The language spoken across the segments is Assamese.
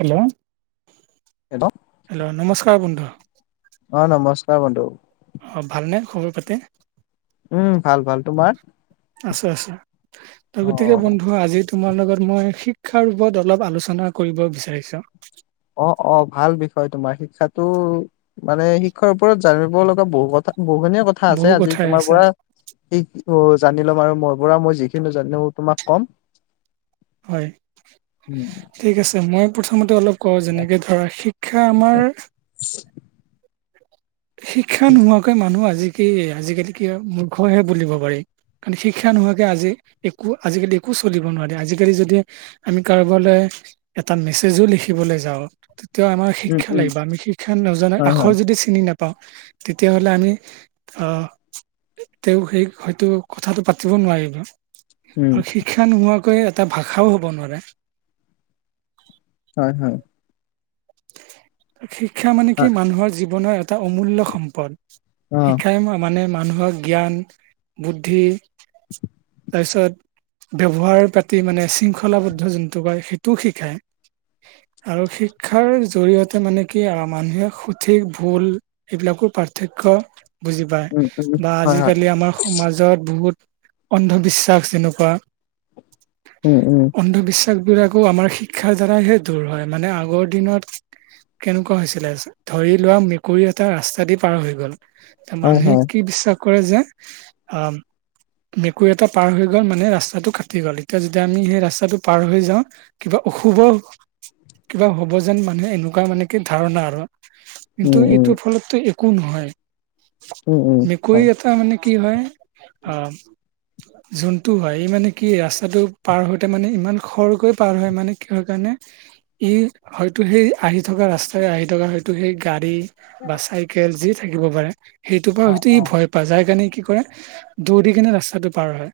হেল্ল' হেল্ল' হেল্ল' নমস্কাৰ বন্ধু [unintelligible] অ ভাল ন খবৰ পাতি উম ভাল ভাল তোমাৰ আচ্ছা আচ্ছা ত অ গতিকে বন্ধু আজি তোমাৰ লগত মই শিক্ষাৰ ওপৰত অলপ আলোচনা কৰিব বিচাৰিছো অ অ ভাল বিষয় তোমাৰ শিক্ষাো মানে শিক্ষাৰ ওপৰত জানিব লগা বহু কথা বহু দিনীয়া কথা বহু আছে আজি কথাই তোমাৰ আছে পৰা কি অ জানি ল'ম আৰু মই পৰা মই যিখিনি জানিলো তোমাক ক'ম। হয় উম ঠিক আছে মই প্ৰথমতে অলপ ক যেনেকে ধৰা শিক্ষা আমাৰ শিক্ষা নোহোৱাকৈ মানুহ আজিকালি। কি আজিকালি কি মূৰ্খহে বুলিব পাৰি কাৰণ শিক্ষা নোহোৱাকে আজি একো আজিকালি একো আজালি যদি আমি কাৰব এটা মেচজো লিখিবলৈ যাওঁ [unintelligible] আমাৰ উম শিক্ষা উম লাগিব আমি শিক্ষা নজনা হয় আখৰ হয় যদি চিনি নাপাওঁ [unintelligible] [unintelligible] তেতিয়াহলে আমি আহ [unintelligible] তেওঁ সেই হয়তো কথাটো পাতিব নোৱাৰিলোঁ। উম আৰু শিক্ষা নোহোৱাকৈ এটা ভাষাও হ'ব নোৱাৰে হয় হয় [inaudible] শিক্ষা মানে কি হয় মানুহৰ জীৱনৰ এটা এটা অমূল্য সম্পদ অ শিক্ষাই মানে মানুহক জ্ঞান বুদ্ধি তাৰপিছত- ব্যৱহাৰ পাতি মানে শৃংখলাবদ্ধ যোনটো কয় সেইটোও শিকায়। আৰু সে শিক্ষাৰ জৰিয়তে মানে কি মানুহে সঠিক ভুল এইবিলাকো পাৰ্থক্য বুজি পায় উম উম বা হয় হয় আজিকালি আমাৰ সমাজত বহুত অন্ধবিশ্বাস যেনেকুৱা উম উম। তাক বিলাকো আমাৰ শিক্ষাৰ দ্বাৰাইহে দূৰ হয় মানে আগত। দিনত, কেনেকুৱা হৈছিলে ধৰি লোৱা মেকুৰী এটা ৰাস্তা দি পাৰ হৈ গ'ল। এ হয় মানুহে হয় কি বিশ্বাস কৰে যে আহ মেকুৰী এটা পাৰ হৈ গ'ল মানে ৰাস্তাটো কাটি গ'ল এতিয়া যেতিয়া আমি সেই ৰাস্তাটো পাৰ হৈ যাওঁ কিবা অশুভ কিবা হ। বহুজন মানুহে এনেকুৱা মানে কি ধাৰণা আৰু উম কিন্তু উম এইটো ফলতটো একো নহয়। উম উম মেকুৰী হয় এটা মানে কি হয় আহ। যোনটো হয় এই মানে কি ৰাস্তাটো পাৰ হতে মানে ইমান খৰকৈ পাৰ হয় মানে কি হয় কাৰণে মানে এই হয়তো সেই আহি থকা ৰাস্তাই আহি থকা হয়তো সেই গাড়ী বা চাইকেল যি [unintelligible] থাকিব পাৰে, সেইটোৰ পৰা অ হয়তো ই অ ভয় পায় যাৰ কাৰণে কি কৰে দৌৰি কিনে ৰাস্তাটো পাৰ হয়।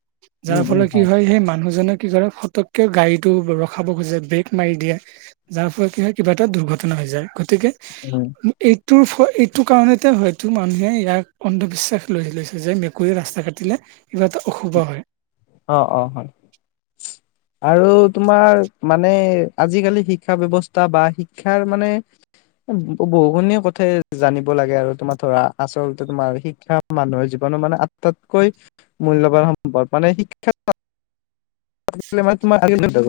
যাৰ উম উম ফলত কি হয় সেই মানুহজনে কি কৰে ফতককে গাড়ীতটো ৰখাব খুজে ব্ৰেক মাৰি দিয়ে যাৰ ফলত কি হয় কিবা এটা দুৰ্ঘটনা হৈ যায় গতিকে উম এই [unintelligible] এইটো কাৰণতে হয়তো মানুহে ইয়াক অন্ধবিশ্বাস লৈ লৈছে যে মেকুৰীয়ে ৰাস্তা কাটিলে কিবা এটা অশুভ হয় অ অ হয় আৰু তোমাৰ মানে আজিকালি শিক্ষা ব্যয়ৱস্থা বা, শিক্ষাৰ মানে। বহুখিনি কথাই জানিব লাগে আৰু তোমাৰ ধৰা আচলতে তোমাৰ শিক্ষা মানুহৰ জীৱন। মানে-মানে আটাইতকৈ মূল্যবান সম্পদ মানে শিক্ষা মান তমাৰ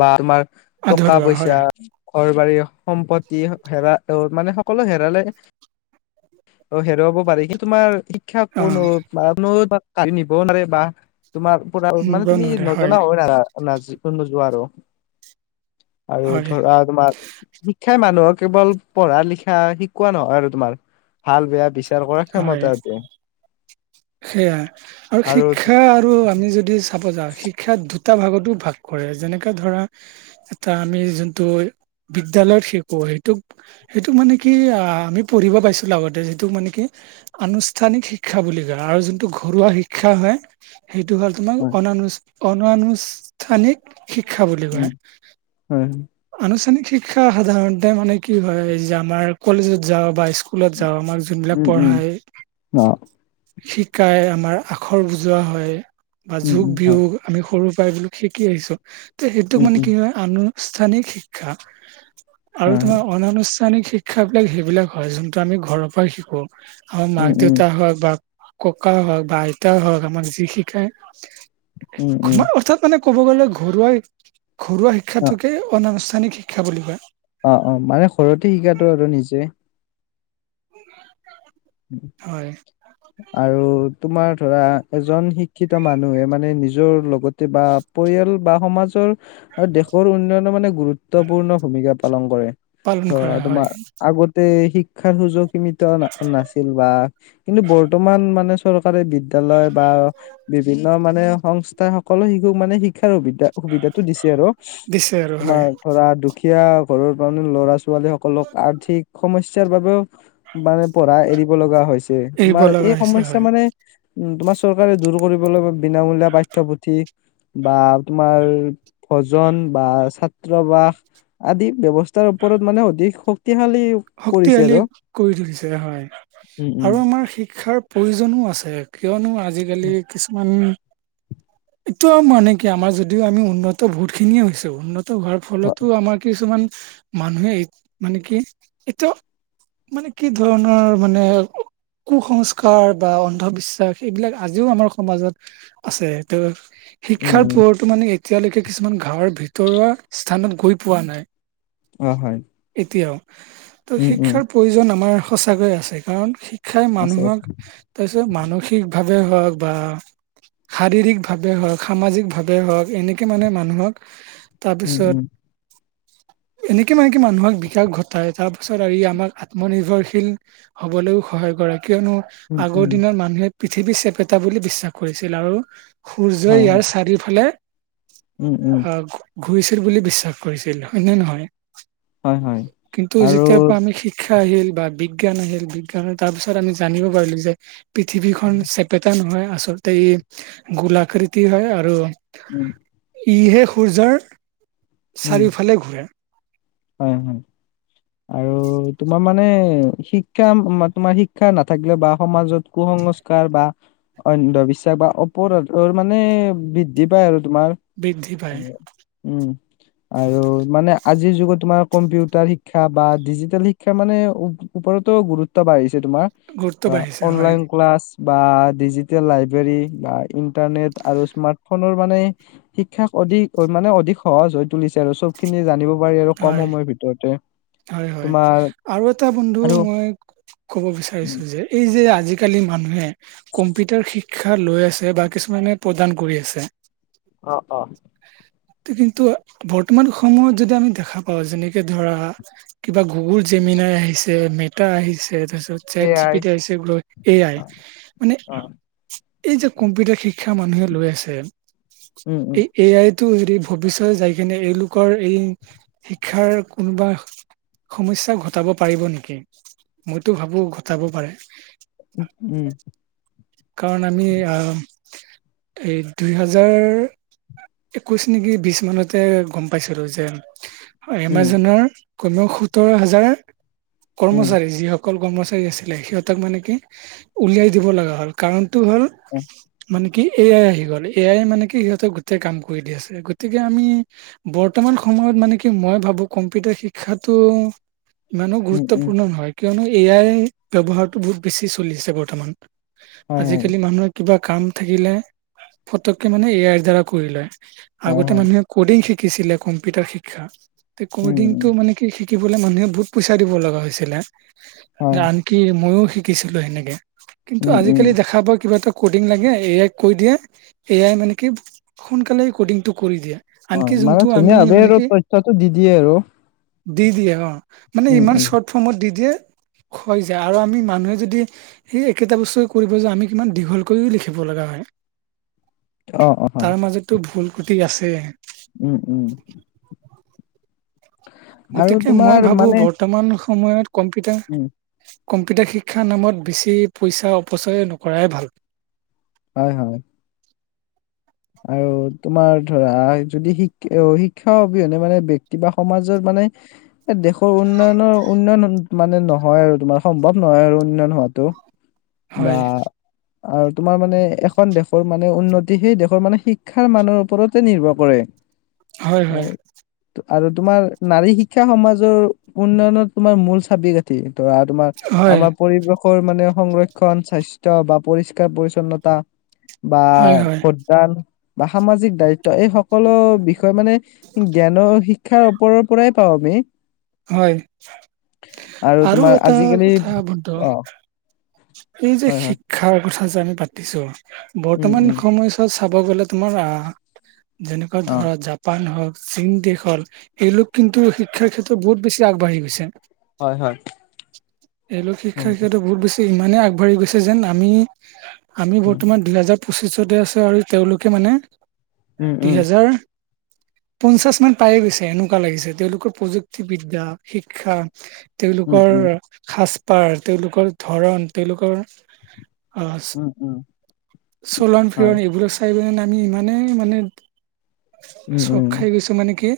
বা তোমাৰ টকা আধৰুৱা পইচা হয় ঘৰ সম্পত্তি হেৰা অঁ মানে সকলো হেৰালে অ হেৰুৱাব পাৰে কিন্তু তোমাৰ শিক্ষা অ কোনো মান নিবও নোৱাৰে বা তোমাৰ পৰা মানে নিব তুমি নোৱাৰে নজনা হয় না নাজ নোযোৱা আৰু আৰু হয় ধৰা তোমাৰ শিক্ষাই মানুহক কেৱল পঢ়া লিখা শিকোৱা নহয় আৰু তোমাৰ ভাল বেয়া বিচাৰ তেওঁলোক কৰাৰ ক্ষমতা আছে সেইয়াই আৰু শিক্ষা আৰু আমি যদি চাব যাওঁ শিক্ষাত দুটা ভাগতো ভাগ কৰে যেনেকে ধৰা এটা আমি যোনটো বিদ্যালয়ত শিকো সেইটোক সেইটোক মানে কি আমি পঢ়িব পাইছো আগতে যিটো মানে কি আনুষ্ঠানিক শিক্ষা বুলি ক [unintelligible] আৰু যোনটো ঘৰুৱা শিক্ষা হয় সেইটো হ'ল তোমাৰ হয় অনান অনুআনুষ্ঠানিক শিক্ষা বুলি কয়। উম হয় আনুষ্ঠানিক শিক্ষা সাধাৰণতে মানে কি হয় যে আমাৰ কলেজত যাওঁ বা স্কুলত যাওঁ আমাক যোনবিলাক উম উম পঢ়ায় অ শিকাই আমাৰ আখৰ বুজোৱা হয়, বা উম যোগ উম হয় বিয়োগ আমি সৰু। প্ৰায়বোৰ শিকি আহিছো যে সেইটোক উম মানে উম কি হয় আনুষ্ঠানিক শিক্ষা আৰু হয় হয় তোমাৰ অনানুষ্ঠানিক শিক্ষা বিলাক সেইবিলাক হয়, যোনটো আমি ঘৰৰ পৰা শিকো। অ উম উম মাক-দেউতা হয় বা ককা হওক বা আইতাই হওক আমাক যি উম উম শিকায়মাৰ অৰ্থাৎ মানে। ক'ব গ'লে ঘৰুৱা ঘৰুৱা শিক্ষা আনুষ্ঠানিক শিক্ষা বুলি কয়। অঁ অঁ মানে সৰুতে শিকাটো আৰু নিজে। [inaudible] হয় আৰু তোমাৰ ধৰা এজন শিক্ষিত মানুহে মানে নিজৰ লগতে বা পৰিয়াল বা সমাজৰ আৰু দেশৰ উন্নয়নৰ মানে গুৰুত্বপূৰ্ণ ভূমিকা পালন কৰে পালন ত কৰা হয়। তোমাৰ আগতে শিক্ষাৰ সুযোগ সীমিত নাছিল বা কিন্তু বৰ্তমান মানে চৰকাৰী বিদ্যালয় বা বিভিন্ন মানে। ম সংস্থাই সকলো শিশুক মানে শিক সুবিধা সুবিধাতটো দিছে আৰু দিছে আৰু হয় তোমাৰ ধৰা দুখীয়া ঘৰৰ মানে ল'ৰা ছ ছোৱালী সকলক আৰ্থিক সমস্যাৰ বাবেও মানে পৰাৰা এৰিব লগা হৈছে এৰিব তোমাৰ এই লগা হৈছে সমস্যা হয় মানে উ তোমাৰ। চৰকাৰে দূৰ কৰিবলৈ বিনামূলীয়া পাঠ্যপুথি বা তোমাৰ ভজন বা ছাত্ৰ বাস আদি ব্যৱস্থাৰ ওপৰত মানে অধিক শক্তিশালী কৰিছে শক্তিশালী আৰু কৰি তুলিছে হয়। উম আৰু উম আমাৰ শিক্ষাৰ প্ৰয়োজনো আছে কিয়নো আজিকালি কিছুমান এইটো মানে কি আমাৰ যদিও আমি উন্নত বহুত খিনিয়ে হৈছে উন্নত। হোৱাৰ হয়, ফলতো আমাৰ কিছুমান মানুহে মানে কি এটো মানে কি ধৰণৰ মানে। কুসংস্কাৰ বা অন্ধবিশ্বাস এইবিলাক আজিও আমাৰ সমাজত আছে ত উম শিক্ষাৰ উম পৰতো মানে এতিয়ালৈকে কিছুমান গাঁৱৰ ভিতৰুৱা স্থানত গৈ পোৱা নাই। অ হয়। এতিয়াও ত' উম উম শিক্ষাৰ প্ৰয়োজন আমাৰ সচাকৈয়ে আছে কাৰণ শি শিক্ষায় আছে মানুহক আছে তাৰপিছত মানসিক ভাৱে হওক বা শাৰীৰিকভাৱে হওক, সামাজিকভাৱে হওক এনেকে মানে মানুহক [unintelligible] উম তাৰপিছত উম এনেকে মানে কি মানুহক বিকাশ ঘট ত তাৰ পিছত আৰু ই আমাক আত্মনিৰ্ভৰশীল হ'বলৈও সহায় কৰা কিয়নো উম আগৰ উম দিনত মানুহে পৃথিৱীৰ চেপেটা বুলি বিশ্বাস কৰিছিল আৰু [unintelligible] সূৰ্যই হয় ইয়াৰ হয় চাৰিওফালে উম উম আহঁ ঘূৰিছিল বুলি বিশ্বাস কৰিছিল হয় নে নহয়। হয় হয়। কিন্তু আৰু যেতিয়াৰ পৰা আমি শিকা শিক্ষা আহিল বা বিজ্ঞান আহিল বিজ্ঞান তাৰ পিছত আমি জানিব পাৰিলো যে পৃথিৱীখন চেপেটা নহয় আচলতে ই গোলাকৃতি হয় আৰু উম [inaudible] ইহে সূৰ্যৰ উম চাৰিওফালে ঘূৰে। হয় হয় আৰু উ। তোমাৰ মানে শিক্ষা তোমাৰ শিক্ষা নাথাকিলেও বা সমাজত কুসংস্কাৰ বা অন্ধবিশ্বাস বা অপৰাধৰ মানে বৃদ্ধি পায় আৰু তোমাৰ বৃদ্ধি পায় উম আৰু মানে আজিৰ যুগত তোমাৰ কম্পিউটাৰ শিক্ষ শিক্ষা বা ডিজিটেল শিক্ষাৰ মানে ওপৰতো গুৰুত্ব বাঢ়িছে তোমাৰ গুৰুত্ব বাঢ়িছে হয় অনলাইন ক্লাছ বা ডিজিটেল লাইব্ৰেৰী বা ইন্টাৰনেট আৰু স্মাৰ্ট ফোনৰ মানে শিক্ষা। অধিক মানে অধিক সহজ হৈ তুলিছে আৰু চব খিনি জানিব পাৰি আৰু হয় কম সময়ৰ ভিতৰতে হয় হয়, তোমাৰ আৰু এটা বন্ধু আৰু মই কব উম, বিচাৰিছো যে এই যে আজিকালি মানুহে কম্পিউটাৰ শিক্ষা লৈ আছে বা কিছুমানে প্ৰদান কৰি আছে। অ অ। কিন্তু বৰ্তমান সময়ত যদি আমি দেখা পাওঁ, যেনেকে ধৰা কিবা গুগল যে মিনাই আহিছে, মো আহিছে, তাৰপিছ চ জি এয়াই পি আহছে এই এ আই, মানে অ এই যে কম্পিউটাৰ শিক শিক্ষা মানুহে লৈ আছে। উম উম এই এ আই ত যদি ভৱিষ্যত যাই কিনে এওঁলোকৰ এই শিক্ষাৰ কোনোবা সমস্যা ঘটাব পাৰিব নেকি, মইতো ভাবো ঘটাব পাৰে। উম কাৰণ আমি আহ এই দুই হাজাৰ একৈশ নেকি বিশ মানতে গম পাইছিলো যে, উম এমাজনৰ কমেও সোতৰ হাজাৰ কৰ্মচাৰী যিসকল কৰ্মচাৰী আছিলে, সিহঁতক মানে কি উলিয়াই দিব লগা হ'ল কাৰণটো হ'ল উম মানে কি এ আই আহি গ'ল, এ আই মানে কি সিহঁতে কাম কৰি দ আছে, গতিকে আমি বৰ্তমান সময়ত মানে কি মই ভাবো কম্পিউটাৰ শিক্ষাত ত ইমানো উম উম গুৰুত্বপূৰ্ণ নহয় কিয়নো এ আই ব্যৱহাৰতটো বহুত বেছি চলি আছে বৰ্তমান। হয় হয় আজিকালি মানুহৰ কিবা কাম থাকিলে ফতককে মানে এ আইৰ দ্বাৰা কৰি লয়। হয় আগতে হয় মানুহে কডিং শিকিছিলে, কম্পিউটাৰ শিক্ষা উম কডিং উম টো মানে কি শ শিকিবলৈ মানুহে বহুত পইচা দিব লগা হৈছিলে, হয় আনকি ময়ও শিকিছিলো সেনেকে। কিন্তু উম উম আজিকালি দেখা পোৱা কিবা এটা কডিং লাগে এ আই কৈ দিয়ে, এ আই মানে কি সোনকালে ক'ডিংটো কৰি দিয়া। হয় মানে ধুনীয়া ভ আৰু তথ্যটো দি দিয়ে আৰু। [unintelligible] দি দিয়ে অ মানে উম ইমান উম চৰ্ট ফৰ্মত দি দিয়ে হৈ যায় আৰু আমি মানুহে যদি সেই একেটা বস্তুৱে কৰিব যাওঁ, আমি কিমান দীঘল কৰিও লিখিব লগা হয়। [inaudible] অ অ। হয় তাৰ মাজতো ভুল কুটি আছে। উম উম। আৰু গতিকে মই তোমাৰ ভাবো মানে বৰ্তমান সময়ত উম কম্পিউটাৰ কম্পিউটাৰ শিক্ষাৰ নামত বেছি পইচা অপচয় নকৰাই ভাল। হয় হয়। আৰু তোমাৰ ধৰা যদি শিক শিক্ষা অবিহনে মানে ব্যক্তি বা সমাজত মানে [inaudible] এই দেশৰ উন্নয়নৰ উন্নয়ন মানে নহয় আৰু তোমাৰ সম্ভৱ নহয় আৰু উন্নয়ন হোৱাটো। হয়। বা আৰু তোমাৰ মানে এখন দেশৰ মানে উন্নতি সেই দেশ মানে শিক্ষাৰ মানৰ ওপৰতে নিৰ্ভৰ কৰে। হয় হয়। আৰু আৰু তোমাৰ নাৰী শিক্ষা সমাজৰ উন্নয়নত তোমাৰ মূল চাবি কাঠি। ধৰা তোমাৰ হয়, আমাৰ পৰিৱেশ [unintelligible] মানে সংৰক্ষণ স্বাস্থ্য বা পৰিষ্কাৰ পৰিচ্ছন্নতা বা হয়, হয়, বা সামাজিক দায়িত্ব এই সকলো বিষয়ে মানে জ্ঞানৰ শিক্ষাৰ ওপৰৰ পৰাই পাওঁ আমি [unintelligible] হয় আৰু তোমাৰ এটা আজিকালি কথা বধ অ এই যে হয় হয় শিক্ষাৰ কথা যে আমি পাতিছো উম বৰ্তমান উম সময়ছাত চাব গ'লে তোমাৰ আহ যেনেকুৱা অ ধৰা জাপান হওক, চীন দেশ হল এইলোক কিন্তু শিক্ষাৰ ক্ষেত্ৰত বহুত বেছি আগবাঢ়ি গৈছে। হয় হয় এই ল শিক্ষা উম শিক্ষাতো বহুত বেছি [unintelligible] ইমানে আগবাঢ়ি গৈছে যেন আমি আমি উম বৰ্তমান দলাজাত পচিছতে আছে আৰু তেওঁলোকে মানে উম দু উম হেজাৰ [unintelligible] পঞ্চাশ মান পায়ে গৈছে এনেকুৱা লাগিছে তেওঁলোকৰ প্ৰযুক্তিবিদ্যা, শিক্ষা উম তেওঁলোকৰ উম সাজপাৰ, তেওঁলোকৰ ধৰণ, তেওঁলোকৰ অ উম উম চলন হয় ফিৰণ এইবোৰাক চাই পিনে, আমি ইমানেই মানে উম, চখ উম, খাই গৈছো মানে কি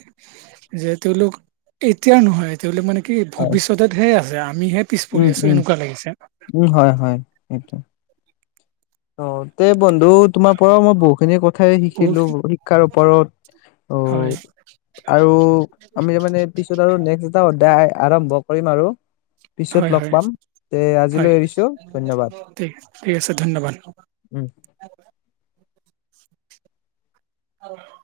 যে তেওঁলোক এতিয়া নহয়, তেওঁলোক মানে কি হয়। ভবিষ্যতে ধেই [unintelligible] আছে। আমিহে পিছ পৰি উম, আছো উম, এনেকুৱ লাগিছে। উম হয় হয় স। অ' তে বন্ধু তোমাৰ পৰাও মই বহুত খিনি কথা কঠাই বহুত শিকিলো শিক্ষাৰ ওপৰত, ঔ হয় আৰু আমি তাৰ মানে পিছত আৰু নেক্স এটা অধ্যায় আৰম্ভ কৰিম আৰু। হয় পিছত লগ হয় পাম তে হয় আজিলৈ এৰিছো ধন্যবাদ। ঠিক ঠিক আছে ধন্যবাদ উম। অ'